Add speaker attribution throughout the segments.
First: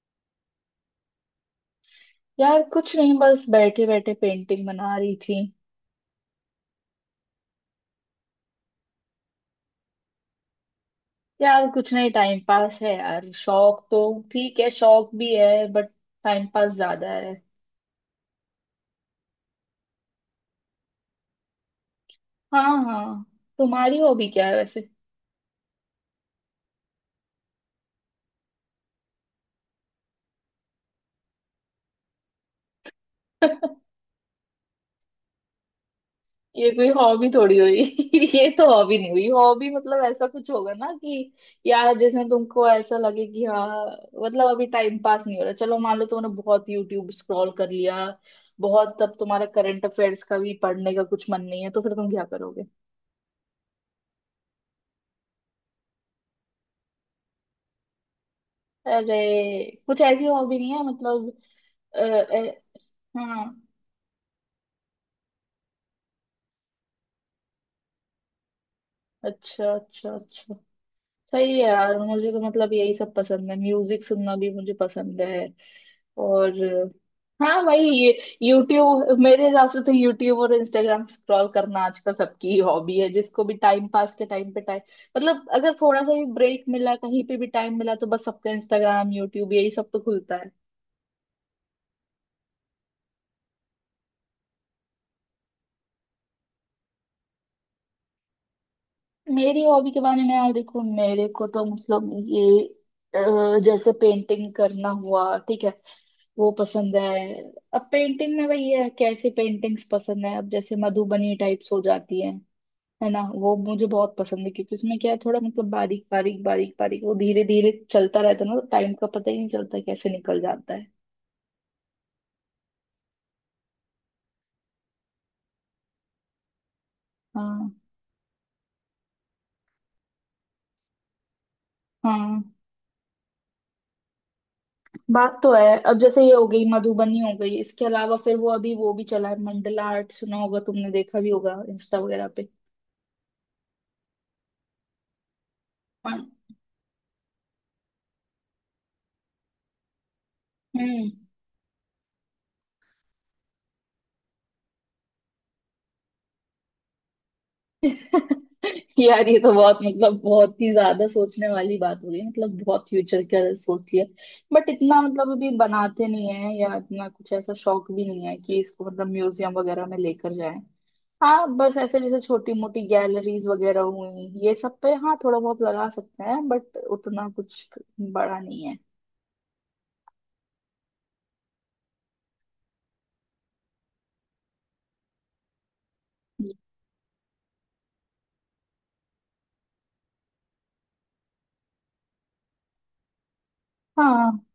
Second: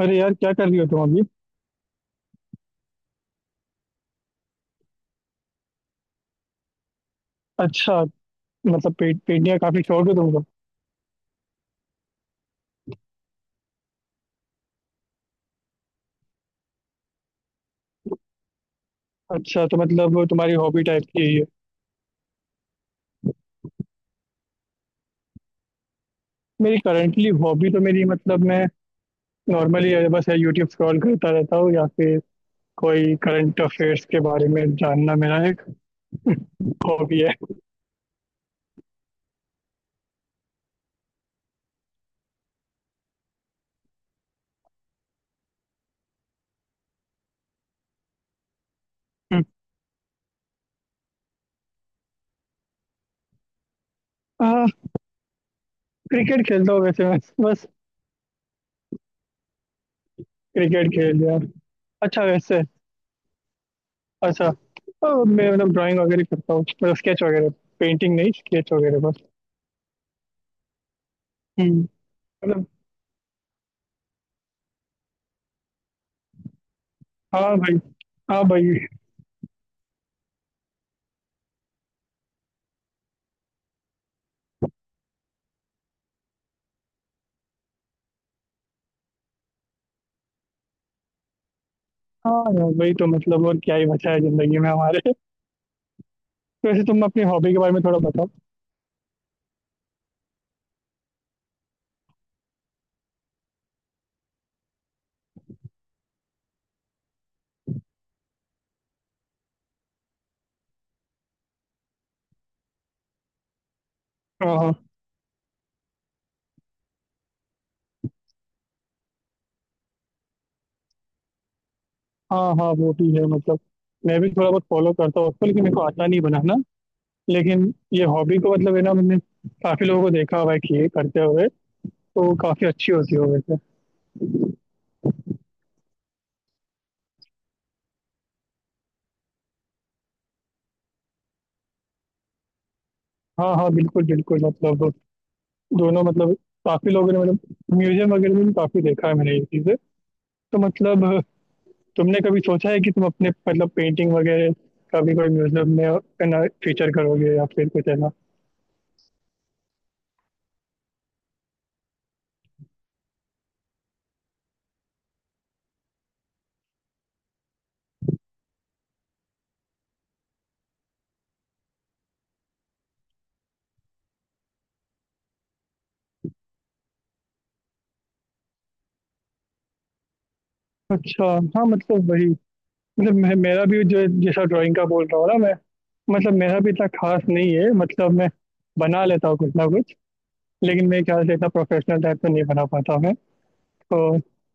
Speaker 1: अरे यार, क्या कर रही हो तुम अभी?
Speaker 2: यार कुछ नहीं, बस बैठे बैठे पेंटिंग बना रही थी।
Speaker 1: अच्छा। मतलब पेंटिंग का काफी शौक है तुमको।
Speaker 2: यार कुछ नहीं, टाइम पास है यार, शौक तो ठीक है, शौक भी है बट टाइम पास ज्यादा है।
Speaker 1: अच्छा तो मतलब वो तुम्हारी हॉबी टाइप की यही है।
Speaker 2: हाँ हाँ। तुम्हारी हॉबी क्या है वैसे?
Speaker 1: मेरी करंटली हॉबी तो मेरी, मतलब, मैं नॉर्मली बस यूट्यूब स्क्रॉल करता रहता हूँ, या फिर कोई करंट अफेयर्स के बारे में जानना मेरा एक
Speaker 2: ये कोई
Speaker 1: हॉबी
Speaker 2: हॉबी
Speaker 1: है।
Speaker 2: थोड़ी हुई। ये तो हॉबी नहीं हुई। हॉबी मतलब ऐसा कुछ होगा ना, कि यार जिसमें तुमको ऐसा लगे कि हाँ, मतलब अभी टाइम पास नहीं हो रहा। चलो मान लो तुमने बहुत यूट्यूब स्क्रॉल कर लिया, बहुत, तब तुम्हारा करंट अफेयर्स का भी पढ़ने का कुछ मन नहीं है, तो फिर तुम क्या करोगे?
Speaker 1: हाँ। क्रिकेट खेलता हूँ वैसे मैं, बस।
Speaker 2: अरे कुछ ऐसी हॉबी नहीं है
Speaker 1: क्रिकेट खेल
Speaker 2: मतलब।
Speaker 1: लिया।
Speaker 2: अ,
Speaker 1: अच्छा
Speaker 2: अ,
Speaker 1: वैसे।
Speaker 2: हाँ।
Speaker 1: अच्छा। तो मैं, मतलब, ड्राइंग वगैरह करता हूँ, मतलब स्केच वगैरह। पेंटिंग नहीं, स्केच वगैरह, बस।
Speaker 2: अच्छा अच्छा अच्छा। सही है
Speaker 1: हम्म,
Speaker 2: यार, मुझे तो
Speaker 1: मतलब।
Speaker 2: मतलब यही सब पसंद है, म्यूजिक सुनना भी मुझे पसंद है। और
Speaker 1: हाँ
Speaker 2: हाँ
Speaker 1: भाई।
Speaker 2: भाई, ये
Speaker 1: हाँ भाई।
Speaker 2: यूट्यूब, मेरे हिसाब से तो यूट्यूब और इंस्टाग्राम स्क्रॉल करना आजकल सबकी ही हॉबी है। जिसको भी टाइम पास के टाइम पे टाइम, मतलब अगर थोड़ा सा भी ब्रेक मिला, कहीं पे भी टाइम मिला, तो बस सबका इंस्टाग्राम यूट्यूब यही सब तो खुलता है।
Speaker 1: हाँ यार, वही तो, मतलब, और क्या ही बचा है जिंदगी में हमारे। वैसे तुम अपनी हॉबी के बारे में थोड़ा बताओ।
Speaker 2: मेरी हॉबी के बारे में, यार देखो मेरे को तो मतलब ये जैसे पेंटिंग करना हुआ, ठीक है, वो पसंद है। अब पेंटिंग में वही है, कैसी पेंटिंग्स पसंद है। अब जैसे मधुबनी टाइप्स हो जाती है ना, वो मुझे बहुत पसंद है,
Speaker 1: हाँ,
Speaker 2: क्योंकि
Speaker 1: हाँ।
Speaker 2: उसमें क्या है, थोड़ा मतलब बारीक बारीक बारीक बारीक वो धीरे धीरे चलता रहता है ना, तो टाइम का पता ही नहीं चलता कैसे निकल जाता है।
Speaker 1: हाँ, हाँ, वो भी है मतलब। मैं भी थोड़ा बहुत फॉलो करता हूँ उसको, लेकिन मेरे को आता नहीं बनाना।
Speaker 2: हाँ
Speaker 1: लेकिन ये हॉबी को, मतलब, है ना, मैंने काफी लोगों को देखा हुआ है कि ये करते हुए। तो
Speaker 2: हाँ।
Speaker 1: काफी अच्छी होती है वैसे।
Speaker 2: बात तो है। अब जैसे ये हो गई मधुबनी हो गई, इसके अलावा फिर वो अभी वो भी चला है मंडला आर्ट, सुना होगा तुमने, देखा भी होगा इंस्टा वगैरह पे।
Speaker 1: हाँ, हाँ, बिल्कुल बिल्कुल, मतलब। दोनों,
Speaker 2: हाँ,
Speaker 1: मतलब। काफी लोगों ने, मतलब, म्यूजियम वगैरह में भी काफी देखा है मैंने ये चीजें। तो
Speaker 2: हम्म।
Speaker 1: मतलब। तुमने कभी सोचा है कि तुम अपने, मतलब, पेंटिंग वगैरह कभी कोई म्यूजियम में, है ना, फीचर करोगे, या फिर कुछ, है ना?
Speaker 2: यार ये तो बहुत, मतलब बहुत ही ज्यादा सोचने वाली बात हो गई, मतलब बहुत फ्यूचर का सोच लिया। बट इतना मतलब अभी बनाते नहीं है, या इतना कुछ ऐसा शौक भी नहीं है कि इसको मतलब म्यूजियम वगैरह में लेकर जाए। हाँ बस ऐसे जैसे छोटी मोटी गैलरीज वगैरह हुई, ये सब पे हाँ थोड़ा बहुत लगा सकते हैं, बट उतना कुछ बड़ा नहीं है।
Speaker 1: अच्छा। हाँ मतलब वही। मतलब मैं मेरा भी जो जैसा ड्राइंग का बोल रहा हूँ ना मैं। मतलब मेरा भी इतना खास नहीं है, मतलब मैं। बना लेता हूँ कुछ ना कुछ। लेकिन मेरे ख्याल से इतना प्रोफेशनल टाइप में नहीं बना पाता मैं। तो।
Speaker 2: हाँ,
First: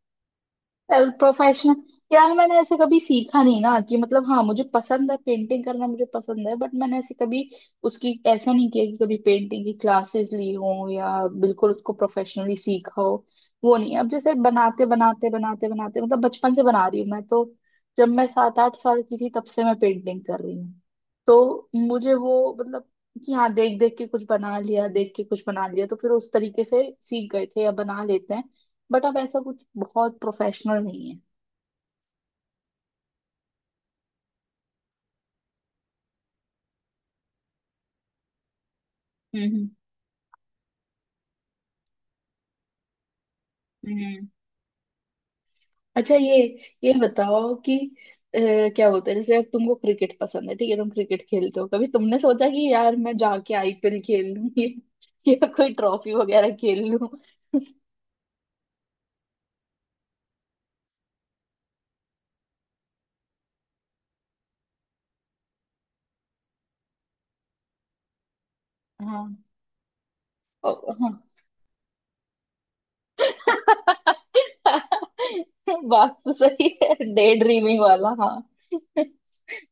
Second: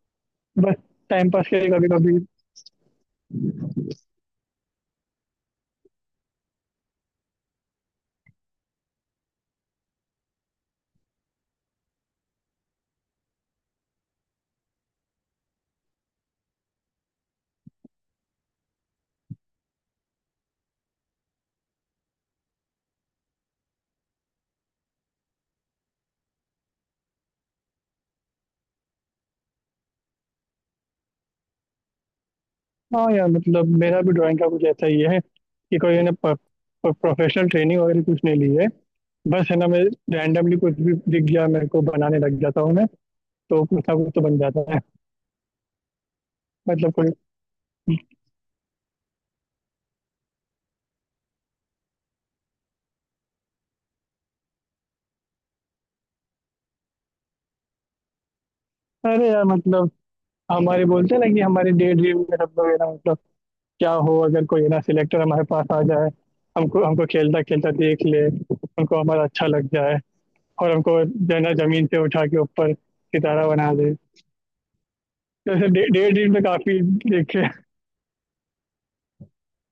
Speaker 1: बस।
Speaker 2: सेल्फ
Speaker 1: टाइम पास के लिए
Speaker 2: प्रोफेशनल।
Speaker 1: कभी कभी।
Speaker 2: यार मैंने ऐसे कभी सीखा नहीं ना, कि मतलब हाँ मुझे पसंद है, पेंटिंग करना मुझे पसंद है, बट मैंने ऐसे कभी उसकी ऐसा नहीं किया कि कभी पेंटिंग की क्लासेस ली हो, या बिल्कुल उसको प्रोफेशनली सीखा हो। वो नहीं। अब जैसे बनाते बनाते बनाते बनाते, मतलब बचपन से बना रही हूँ मैं तो। जब मैं सात आठ साल की थी तब से मैं पेंटिंग कर रही हूँ। तो मुझे वो मतलब, कि हाँ देख देख के कुछ बना लिया, देख के कुछ बना लिया, तो फिर उस तरीके से सीख गए थे, या बना लेते हैं। बट अब ऐसा कुछ बहुत प्रोफेशनल नहीं है।
Speaker 1: हाँ यार, मतलब मेरा भी ड्राइंग का कुछ ऐसा ही है कि कोई ने प्रोफेशनल ट्रेनिंग वगैरह कुछ नहीं ली है। बस है ना
Speaker 2: हम्म,
Speaker 1: मैं। रैंडमली कुछ भी दिख गया मेरे को, बनाने लग जाता हूँ मैं। तो कुछ ना
Speaker 2: हम्म,
Speaker 1: कुछ तो
Speaker 2: हम्म।
Speaker 1: बन जाता है।
Speaker 2: अच्छा, ये ये
Speaker 1: मतलब कोई।
Speaker 2: बताओ कि अ, क्या बोलते हैं, जैसे अब तुमको क्रिकेट पसंद है, ठीक है, तुम क्रिकेट खेलते हो, कभी तुमने सोचा कि यार मैं जाके आईपीएल खेल लूं या कोई ट्रॉफी वगैरह खेल लूं?
Speaker 1: अरे यार मतलब। हमारे बोलते हैं ना कि हमारे डे ड्रीम में हम लोग, है ना मतलब। क्या हो अगर कोई है ना सिलेक्टर हमारे पास आ जाए। हमको हमको खेलता खेलता देख ले, हमको हमारा अच्छा लग जाए। और हमको
Speaker 2: हाँ।
Speaker 1: जो है ना जमीन से उठा के ऊपर सितारा बना दे। तो ऐसे डे
Speaker 2: बात
Speaker 1: डे
Speaker 2: तो
Speaker 1: ड्रीम में
Speaker 2: सही
Speaker 1: काफी।
Speaker 2: है, डे
Speaker 1: देखे।
Speaker 2: ड्रीमिंग वाला, हाँ।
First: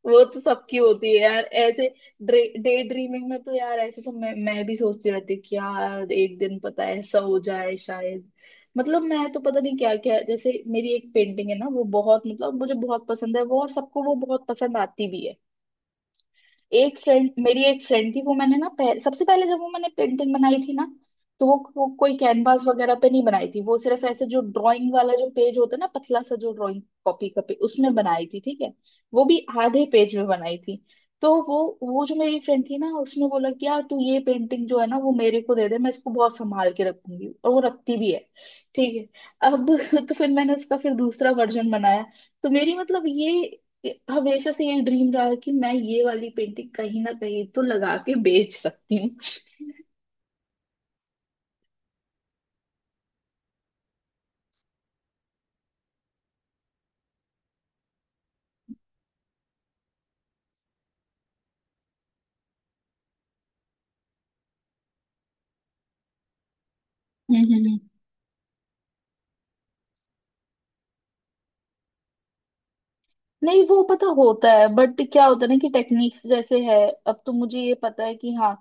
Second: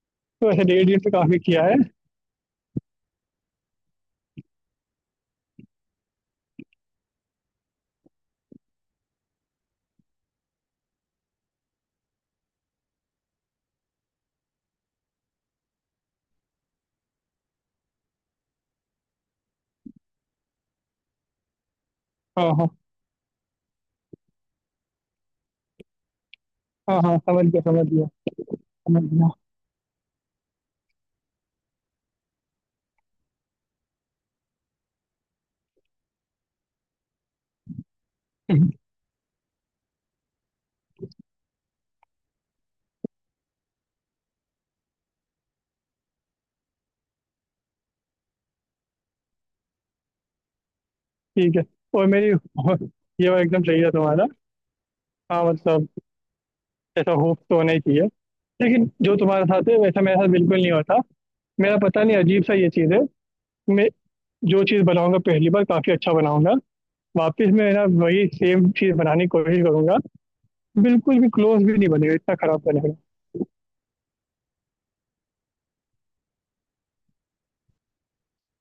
Speaker 2: वो तो
Speaker 1: तो ऐसे
Speaker 2: सबकी
Speaker 1: डे ड्रीम पे
Speaker 2: होती है
Speaker 1: काफी
Speaker 2: यार
Speaker 1: किया है।
Speaker 2: ऐसे। डे ड्रीमिंग में तो यार, ऐसे तो मैं भी सोचती रहती हूँ कि यार एक दिन पता है ऐसा हो जाए शायद। मतलब मैं तो पता नहीं क्या क्या, जैसे मेरी एक पेंटिंग है ना, वो बहुत, मतलब मुझे बहुत पसंद है वो, और सबको वो बहुत पसंद आती भी है। एक फ्रेंड, मेरी एक फ्रेंड थी, वो मैंने ना सबसे पहले जब वो मैंने पेंटिंग बनाई थी ना, तो वो कोई
Speaker 1: हाँ,
Speaker 2: कैनवास
Speaker 1: हाँ,
Speaker 2: वगैरह पे नहीं बनाई थी। वो सिर्फ ऐसे जो ड्राइंग वाला जो पेज होता है ना, पतला सा, जो ड्राइंग
Speaker 1: हाँ, हाँ,
Speaker 2: कॉपी का
Speaker 1: समझ
Speaker 2: पेज,
Speaker 1: गया, समझ
Speaker 2: उसमें
Speaker 1: गया,
Speaker 2: बनाई थी, ठीक है।
Speaker 1: समझ
Speaker 2: वो
Speaker 1: गया।
Speaker 2: भी आधे पेज में बनाई थी। तो वो जो मेरी फ्रेंड थी ना, उसने बोला कि यार तू ये पेंटिंग जो है ना, वो मेरे को दे दे, मैं इसको बहुत संभाल के रखूंगी, और वो रखती भी है। ठीक है अब। तो फिर मैंने उसका फिर दूसरा वर्जन बनाया। तो मेरी मतलब ये, हमेशा से ये ड्रीम रहा है कि मैं ये वाली पेंटिंग कहीं ना कहीं तो लगा के बेच सकती
Speaker 1: ठीक है। और मेरी ये वाला एकदम सही है तुम्हारा। हाँ मतलब। ऐसा होप तो होना ही चाहिए। लेकिन जो तुम्हारे साथ है वैसा मेरे साथ बिल्कुल नहीं होता। मेरा पता नहीं, अजीब सा ये चीज़ है। मैं। जो चीज़ बनाऊँगा पहली बार काफ़ी अच्छा बनाऊँगा, वापस मैं
Speaker 2: हूँ।
Speaker 1: ना वही सेम चीज़ बनाने की कोशिश करूँगा, बिल्कुल भी क्लोज़ भी नहीं बनेगा, इतना खराब बनेगा।
Speaker 2: नहीं वो पता होता है, बट क्या होता है ना कि टेक्निक्स जैसे है। अब तो मुझे ये पता है कि हाँ,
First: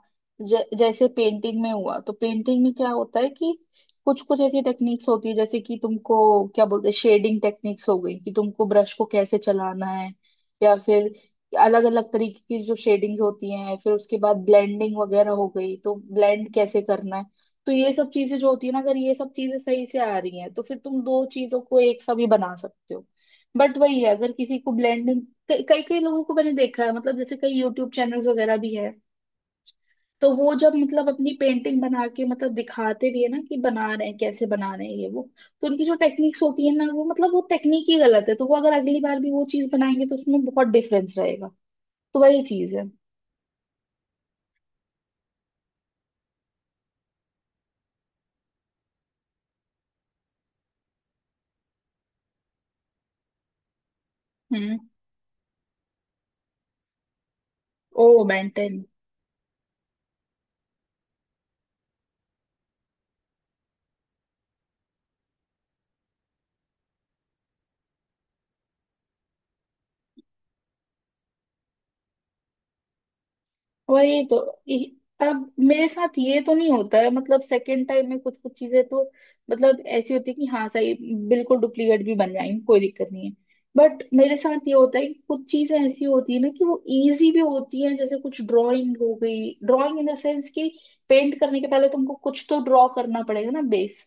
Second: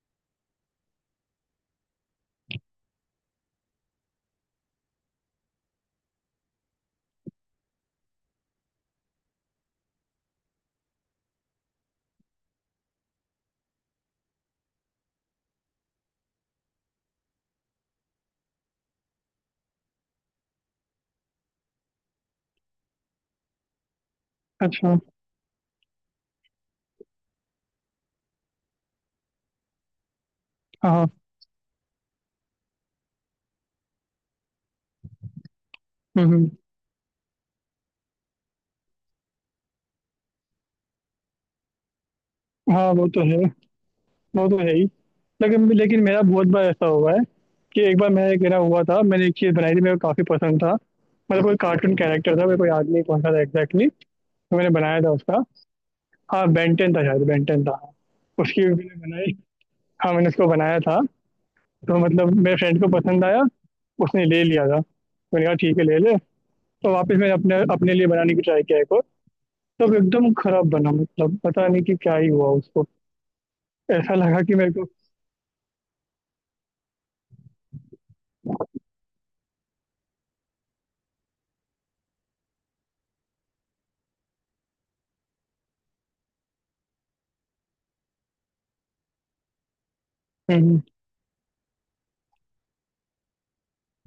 Speaker 2: जैसे पेंटिंग में हुआ, तो पेंटिंग में क्या होता है कि कुछ कुछ ऐसी टेक्निक्स होती है, जैसे कि तुमको क्या बोलते हैं, शेडिंग टेक्निक्स हो गई कि तुमको ब्रश को कैसे चलाना है, या फिर अलग अलग तरीके की जो शेडिंग होती हैं, फिर उसके बाद ब्लेंडिंग वगैरह हो गई तो ब्लेंड कैसे करना है। तो ये सब चीजें जो होती है ना, अगर ये सब चीजें सही से आ रही हैं तो फिर तुम दो चीजों को एक साथ भी बना सकते हो। बट वही है, अगर किसी को
Speaker 1: अच्छा, हाँ,
Speaker 2: ब्लेंडिंग, कई कई लोगों को मैंने देखा है, मतलब जैसे कई यूट्यूब चैनल्स वगैरह भी है। तो वो जब
Speaker 1: हाँ।
Speaker 2: मतलब अपनी पेंटिंग बना के मतलब दिखाते भी है ना, कि बना रहे हैं, कैसे बना रहे हैं ये वो, तो उनकी जो
Speaker 1: हुँ,
Speaker 2: टेक्निक्स
Speaker 1: हुँ।
Speaker 2: होती है ना, वो मतलब वो टेक्निक ही गलत है, तो वो अगर अगली बार भी वो चीज बनाएंगे तो उसमें बहुत डिफरेंस रहेगा। तो वही चीज है।
Speaker 1: हाँ, वो तो है ही। लेकिन लेकिन मेरा बहुत बार ऐसा हुआ है। कि एक बार मैं मेरा हुआ था, मैंने एक चीज़ बनाई थी, मेरे को काफ़ी पसंद था। मतलब कोई कार्टून कैरेक्टर था, मेरे को याद नहीं कौन-सा था एग्ज़ैक्टली, तो मैंने
Speaker 2: हम्म।
Speaker 1: बनाया था उसका। हाँ, बेन 10 था शायद, बेन 10 था।
Speaker 2: ओ
Speaker 1: उसकी भी
Speaker 2: बेंटन।
Speaker 1: मैंने बनाई। हाँ, मैंने उसको बनाया था। तो मतलब मेरे फ्रेंड को पसंद आया। उसने ले लिया था। मैंने कहा ठीक है, ले ले। तो वापस मैंने अपने अपने लिए बनाने की ट्राई किया, एक और। तब एकदम खराब बना, मतलब पता नहीं कि क्या ही हुआ उसको। ऐसा
Speaker 2: वही तो।
Speaker 1: लगा कि मेरे
Speaker 2: इ-
Speaker 1: को।
Speaker 2: अब मेरे साथ ये तो नहीं होता है, मतलब सेकंड टाइम में कुछ कुछ चीजें तो, मतलब ऐसी होती है कि हाँ सही, बिल्कुल डुप्लीकेट भी बन जाएंगी, कोई दिक्कत नहीं है। बट मेरे साथ ये होता है कि कुछ चीजें ऐसी होती है ना, कि वो इजी भी होती हैं, जैसे कुछ ड्राइंग हो गई, ड्राइंग इन द सेंस कि
Speaker 1: हम्म,
Speaker 2: पेंट करने के पहले तुमको कुछ तो ड्रॉ करना पड़ेगा ना, बेस।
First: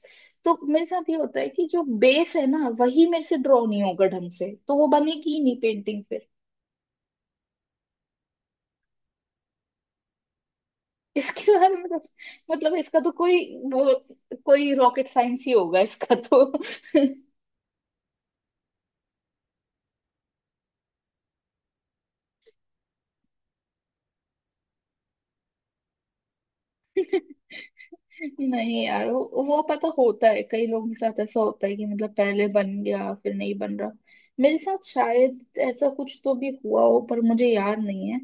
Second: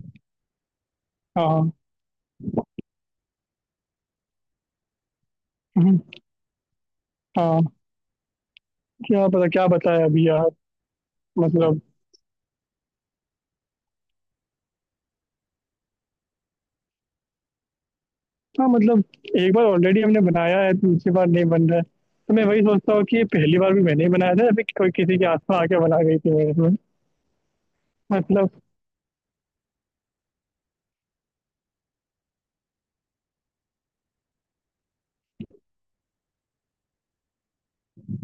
Speaker 2: तो मेरे साथ ये होता है कि
Speaker 1: हाँ।
Speaker 2: जो बेस है ना, वही मेरे से ड्रॉ नहीं होगा ढंग से, तो वो बनेगी ही नहीं
Speaker 1: हम्म,
Speaker 2: पेंटिंग।
Speaker 1: हाँ। क्या पता क्या बताया अभी यार।
Speaker 2: इसके बारे
Speaker 1: मतलब।
Speaker 2: में तो, मतलब इसका तो कोई वो, कोई रॉकेट साइंस ही होगा इसका तो।
Speaker 1: हाँ मतलब। एक बार ऑलरेडी हमने बनाया है, दूसरी बार नहीं बन रहा है। तो मैं वही सोचता हूँ कि ये पहली बार भी मैंने ही बनाया था या फिर कोई किसी के आसपास आके बना गई थी मेरे में। मतलब।
Speaker 2: नहीं यार, वो पता होता है, कई लोगों के साथ ऐसा होता है कि, मतलब पहले बन गया, फिर नहीं बन रहा। मेरे साथ शायद ऐसा कुछ तो भी हुआ हो पर मुझे याद नहीं है।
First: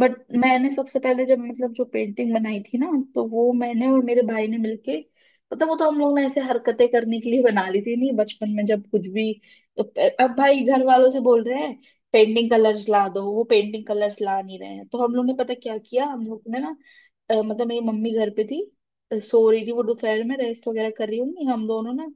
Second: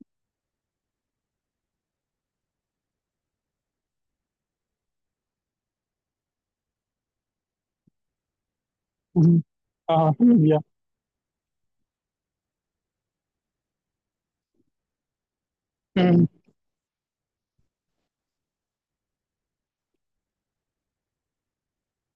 Speaker 2: बट मैंने सबसे पहले जब, मतलब जो पेंटिंग बनाई थी ना, तो वो मैंने और मेरे भाई ने मिलके, मतलब वो तो हम लोग ने ऐसे हरकतें करने के लिए बना ली थी नहीं, बचपन में जब कुछ भी,
Speaker 1: हम्म,
Speaker 2: तो
Speaker 1: हाँ
Speaker 2: अब
Speaker 1: समझ गया।
Speaker 2: भाई घर वालों से बोल रहे हैं पेंटिंग कलर्स ला दो, वो पेंटिंग कलर्स ला नहीं रहे हैं, तो हम लोग ने पता क्या किया, हम
Speaker 1: हम्म,
Speaker 2: लोग ने ना मतलब मेरी मम्मी घर पे थी, सो रही थी, वो दोपहर में रेस्ट वगैरह कर रही होंगी, हम दोनों ना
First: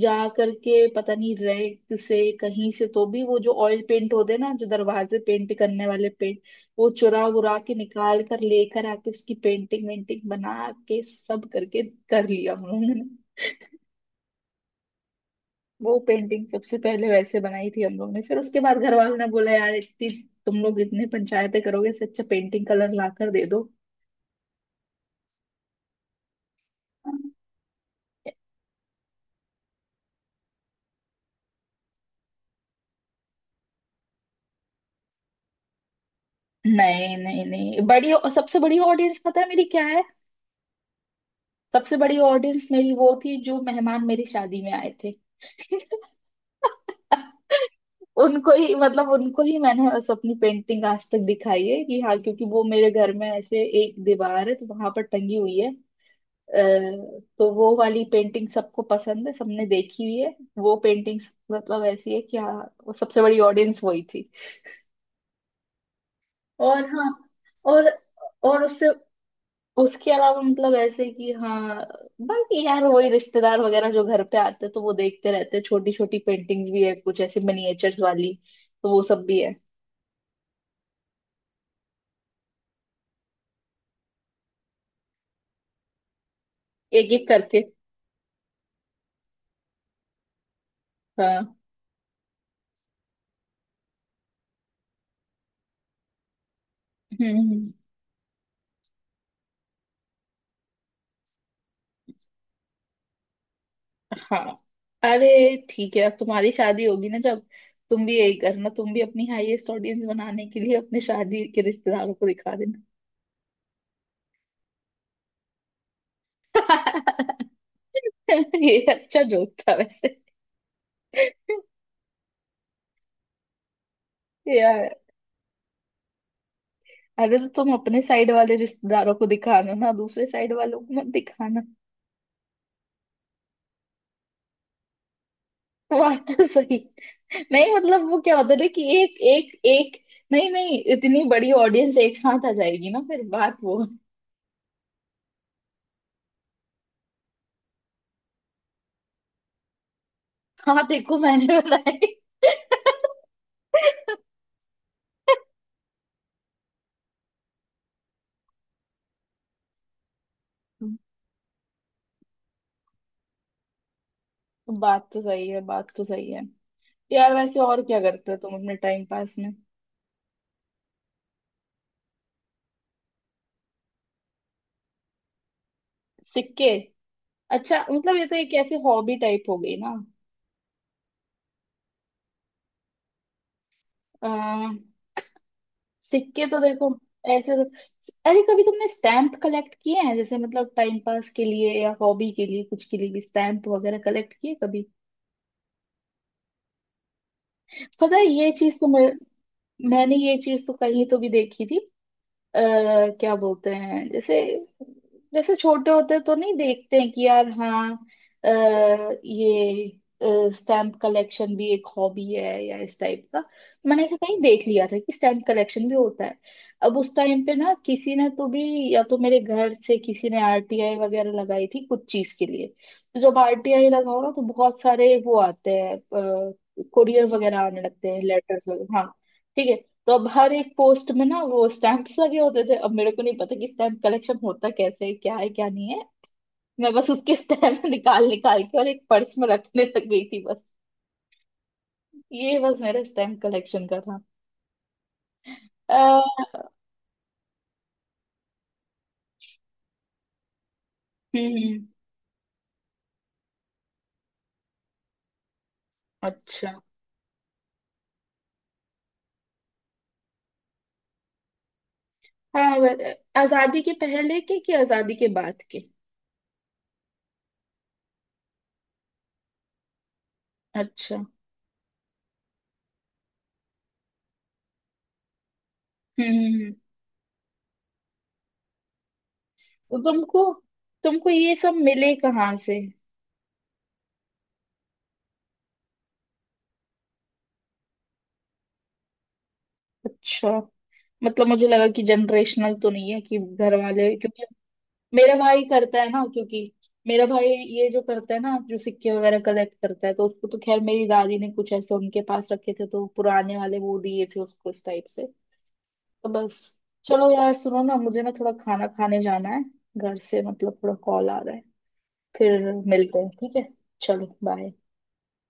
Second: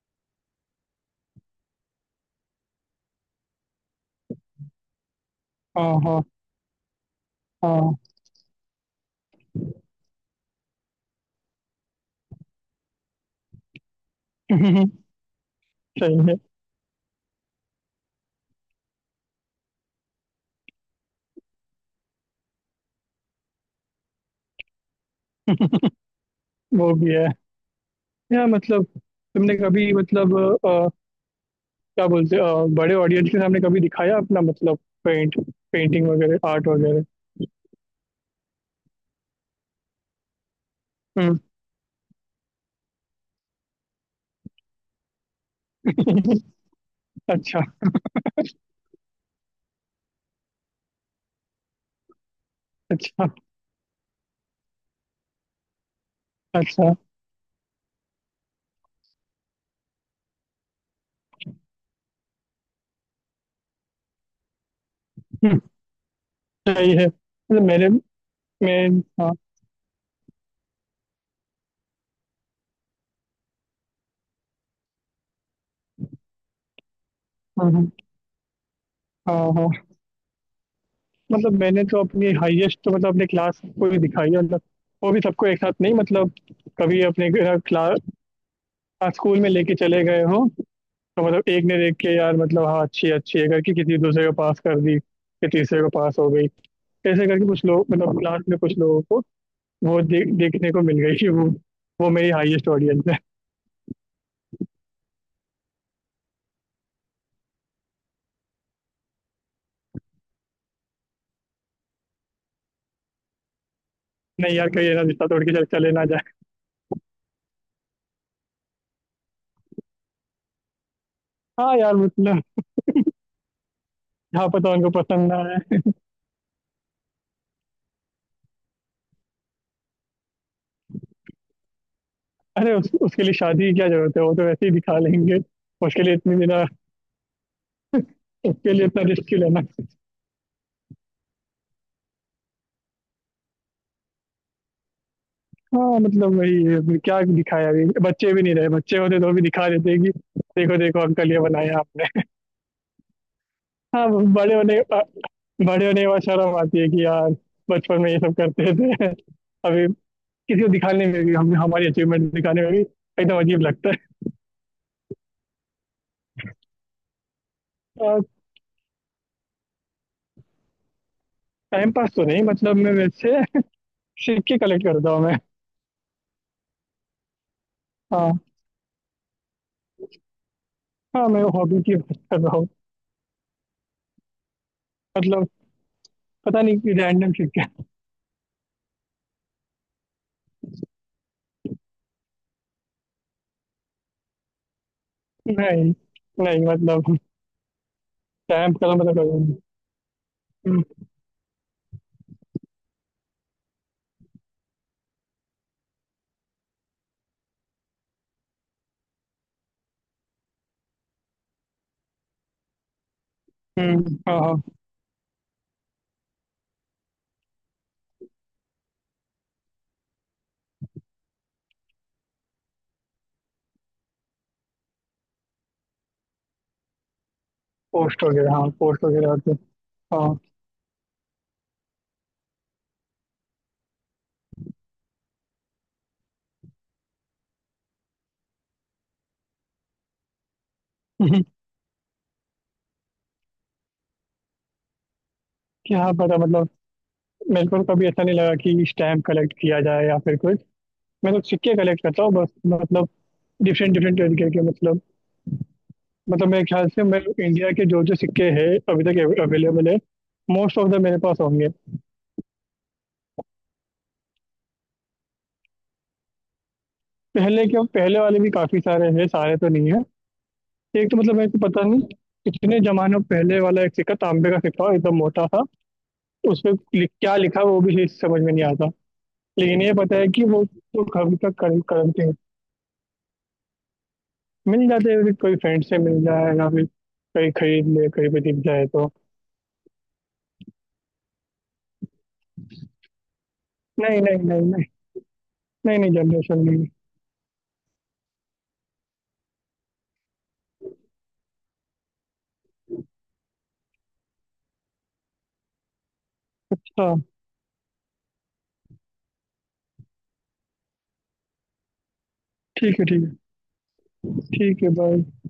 Speaker 2: जा करके पता नहीं रैक से कहीं से तो भी वो जो ऑयल पेंट होते हैं ना, जो दरवाजे पेंट करने
Speaker 1: हाँ,
Speaker 2: वाले
Speaker 1: हाँ,
Speaker 2: पेंट, वो चुरा वुरा के
Speaker 1: हाँ।
Speaker 2: निकाल कर लेकर आके उसकी पेंटिंग वेंटिंग बना के सब करके कर लिया हम लोगों ने।
Speaker 1: सही
Speaker 2: वो
Speaker 1: है।
Speaker 2: पेंटिंग सबसे पहले वैसे बनाई थी हम लोग ने, फिर उसके बाद घर वालों ने बोला, यार इतनी, तुम लोग इतने पंचायतें करोगे इससे अच्छा पेंटिंग कलर ला कर दे दो।
Speaker 1: वो भी है। या मतलब। तुमने कभी मतलब। अ, क्या बोलते हैं, बड़े ऑडियंस के सामने कभी दिखाया अपना मतलब। पेंट पेंटिंग वगैरह, आर्ट वगैरह।
Speaker 2: नहीं नहीं नहीं, बड़ी, सबसे बड़ी ऑडियंस पता है मेरी क्या है?
Speaker 1: हम्म।
Speaker 2: सबसे बड़ी ऑडियंस मेरी वो थी जो मेहमान मेरी शादी में आए थे।
Speaker 1: अच्छा,
Speaker 2: उनको ही मतलब उनको ही मैंने बस अपनी पेंटिंग आज तक दिखाई है, कि हाँ क्योंकि वो मेरे घर
Speaker 1: अच्छा,
Speaker 2: में ऐसे एक दीवार है तो वहां पर टंगी हुई है।
Speaker 1: अच्छा।
Speaker 2: तो वो वाली पेंटिंग सबको पसंद है, सबने देखी हुई है, वो पेंटिंग। मतलब ऐसी है कि हाँ, वो सबसे बड़ी ऑडियंस वही थी।
Speaker 1: हम्म,
Speaker 2: और
Speaker 1: सही है
Speaker 2: हाँ,
Speaker 1: मतलब
Speaker 2: और
Speaker 1: मैंने।
Speaker 2: और उससे,
Speaker 1: मैं। हाँ।
Speaker 2: उसके अलावा मतलब ऐसे कि हाँ, बाकी यार वही रिश्तेदार वगैरह जो घर पे आते हैं, तो वो देखते रहते हैं। छोटी छोटी पेंटिंग्स भी है कुछ ऐसे
Speaker 1: हाँ, हाँ,
Speaker 2: मिनिएचर्स वाली, तो वो सब
Speaker 1: हाँ,
Speaker 2: भी है।
Speaker 1: हाँ। मतलब मैंने तो अपनी हाईएस्ट तो, मतलब, अपने क्लास को ही दिखाई है, मतलब। वो भी सबको एक साथ नहीं, मतलब। कभी
Speaker 2: एक एक
Speaker 1: अपने।
Speaker 2: करके।
Speaker 1: क्लास स्कूल में लेके चले गए हो। तो मतलब
Speaker 2: हाँ।
Speaker 1: एक ने देख के, यार मतलब, हाँ अच्छी है करके किसी दूसरे को पास कर दी, कि तीसरे को पास हो गई। ऐसे
Speaker 2: हम्म,
Speaker 1: करके कुछ लोग, मतलब क्लास में कुछ लोगों को। वो देखने को मिल गई कि वो। वो मेरी हाईएस्ट ऑडियंस है।
Speaker 2: हाँ। अरे ठीक है, अब तुम्हारी शादी होगी ना जब, तुम भी यही करना, तुम भी अपनी हाईएस्ट ऑडियंस बनाने के लिए अपने शादी के रिश्तेदारों को दिखा देना।
Speaker 1: नहीं यार, कहीं ये ना रिश्ता तोड़ के चल चले ना जाए।
Speaker 2: ये अच्छा जोक था वैसे।
Speaker 1: हाँ यार मतलब। जहाँ पता उनको
Speaker 2: यार,
Speaker 1: पसंद ना आए।
Speaker 2: अरे तो तुम अपने साइड वाले रिश्तेदारों को दिखाना ना, दूसरे साइड वालों को मत दिखाना।
Speaker 1: अरे उसके लिए शादी की क्या जरूरत है, वो तो वैसे ही दिखा लेंगे। उसके लिए
Speaker 2: बात
Speaker 1: इतनी
Speaker 2: तो
Speaker 1: बिना।
Speaker 2: सही। नहीं, मतलब वो क्या होता है ना
Speaker 1: उसके
Speaker 2: कि
Speaker 1: लिए इतना
Speaker 2: एक
Speaker 1: रिस्क क्यों
Speaker 2: एक
Speaker 1: लेना?
Speaker 2: एक, नहीं नहीं, इतनी बड़ी ऑडियंस एक साथ आ जाएगी ना, फिर बात वो।
Speaker 1: हाँ मतलब वही है, अभी क्या दिखाया, अभी बच्चे भी नहीं रहे, बच्चे होते तो भी दिखा देते कि। देखो
Speaker 2: हाँ
Speaker 1: देखो
Speaker 2: देखो,
Speaker 1: अंकल, ये
Speaker 2: मैंने
Speaker 1: बनाया
Speaker 2: बताई।
Speaker 1: आपने। हाँ, वो बड़े होने के बाद शर्म आती है कि यार। बचपन में ये सब करते थे। अभी। किसी को दिखाने में भी हम हमारी अचीवमेंट दिखाने में भी एकदम अजीब लगता।
Speaker 2: बात तो सही है, बात तो सही है। यार वैसे और क्या
Speaker 1: है।
Speaker 2: करते हो तुम अपने टाइम पास में?
Speaker 1: टाइम पास तो नहीं, मतलब मैं वैसे। सिक्के कलेक्ट करता हूँ मैं।
Speaker 2: सिक्के? अच्छा, मतलब ये तो
Speaker 1: हाँ,
Speaker 2: एक ऐसी हॉबी टाइप हो गई।
Speaker 1: हाँ, मैं हॉबी की बात कर रहा हूँ
Speaker 2: ना,
Speaker 1: मतलब।
Speaker 2: सिक्के तो
Speaker 1: पता
Speaker 2: देखो
Speaker 1: नहीं, रैंडम
Speaker 2: ऐसे तो,
Speaker 1: सिक्के
Speaker 2: अरे कभी तुमने स्टैम्प कलेक्ट किए हैं, जैसे मतलब टाइम पास के लिए या हॉबी के लिए, कुछ के लिए भी स्टैम्प वगैरह कलेक्ट किए कभी?
Speaker 1: नहीं। नहीं मतलब।
Speaker 2: पता है ये चीज
Speaker 1: स्टैम्प
Speaker 2: तो
Speaker 1: कलम
Speaker 2: मैं,
Speaker 1: मतलब करूँगी।
Speaker 2: मैंने ये चीज तो
Speaker 1: हम्म,
Speaker 2: कहीं तो भी देखी थी। अ, क्या बोलते हैं जैसे, जैसे छोटे होते तो नहीं देखते हैं कि यार हाँ, अ, ये स्टैम्प कलेक्शन भी एक हॉबी है या इस टाइप का। मैंने ऐसे
Speaker 1: हाँ,
Speaker 2: कहीं
Speaker 1: हाँ।
Speaker 2: देख लिया था कि स्टैम्प कलेक्शन भी होता है। अब उस टाइम पे ना किसी ने तो भी, या तो मेरे घर से किसी ने आरटीआई वगैरह लगाई थी कुछ चीज के लिए। तो जब आरटीआई लगाओ ना, तो बहुत सारे वो आते हैं, कोरियर वगैरह आने लगते हैं,
Speaker 1: पोस्ट वगैरह,
Speaker 2: लेटर्स
Speaker 1: हाँ,
Speaker 2: वगैरह,
Speaker 1: पोस्ट
Speaker 2: हाँ,
Speaker 1: वगैरह होते।
Speaker 2: ठीक है। तो अब
Speaker 1: हाँ
Speaker 2: हर एक पोस्ट में ना, वो स्टैंप्स लगे होते थे। अब मेरे को नहीं पता कि स्टैम्प कलेक्शन होता कैसे है, क्या है क्या नहीं है। मैं बस उसके स्टैम्प निकाल निकाल के और एक पर्स में रखने लग गई थी बस। ये बस मेरा स्टैम्प कलेक्शन का था।
Speaker 1: क्या
Speaker 2: अ,
Speaker 1: पता मतलब। मेरे को कभी ऐसा नहीं लगा कि स्टैम्प कलेक्ट किया जाए, या फिर कुछ। मैं तो सिक्के
Speaker 2: हम्म।
Speaker 1: कलेक्ट करता हूँ बस, मतलब। डिफरेंट डिफरेंट तरीके के मतलब। मतलब मेरे
Speaker 2: अच्छा।
Speaker 1: ख्याल से मैं इंडिया के जो जो सिक्के हैं, अभी तक अवेलेबल है, मोस्ट ऑफ द मेरे पास होंगे।
Speaker 2: हाँ, आजादी के पहले के कि आजादी के बाद के?
Speaker 1: पहले के, पहले वाले भी काफी सारे हैं, सारे तो नहीं है। एक
Speaker 2: अच्छा।
Speaker 1: तो,
Speaker 2: हम्म,
Speaker 1: मतलब मेरे को पता नहीं, कितने जमानों पहले वाला एक सिक्का, तांबे का सिक्का, एकदम मोटा था।
Speaker 2: हम्म,
Speaker 1: उसमें
Speaker 2: हम्म।
Speaker 1: क्या लिखा वो भी चीज़ समझ में नहीं आता। लेकिन ये
Speaker 2: तो
Speaker 1: पता है
Speaker 2: तुमको
Speaker 1: कि वो तो
Speaker 2: तुमको
Speaker 1: कभी तक
Speaker 2: ये सब मिले
Speaker 1: करते हैं।
Speaker 2: कहाँ से?
Speaker 1: मिल जाते हैं, कोई फ्रेंड से मिल जाए या फिर, कहीं खरीद ले, कहीं पे दिख जाए तो।
Speaker 2: अच्छा, मतलब मुझे लगा कि जनरेशनल तो नहीं है कि घर वाले,
Speaker 1: नहीं, नहीं,
Speaker 2: क्योंकि
Speaker 1: नहीं, नहीं।
Speaker 2: मेरा भाई
Speaker 1: नहीं,
Speaker 2: करता है
Speaker 1: नहीं,
Speaker 2: ना,
Speaker 1: जनरेशन
Speaker 2: क्योंकि
Speaker 1: नहीं।
Speaker 2: मेरा भाई ये जो करता है ना, जो सिक्के वगैरह कलेक्ट करता है, तो उसको तो खैर मेरी दादी ने कुछ ऐसे उनके पास रखे थे तो पुराने वाले वो दिए थे उसको, इस टाइप से, तो बस।
Speaker 1: हाँ।
Speaker 2: चलो यार सुनो ना, मुझे ना थोड़ा खाना खाने जाना है, घर से मतलब थोड़ा कॉल आ रहा है, फिर
Speaker 1: ठीक है,
Speaker 2: मिलते
Speaker 1: ठीक
Speaker 2: हैं,
Speaker 1: है।
Speaker 2: ठीक है। चलो बाय।
Speaker 1: ठीक है, बाय।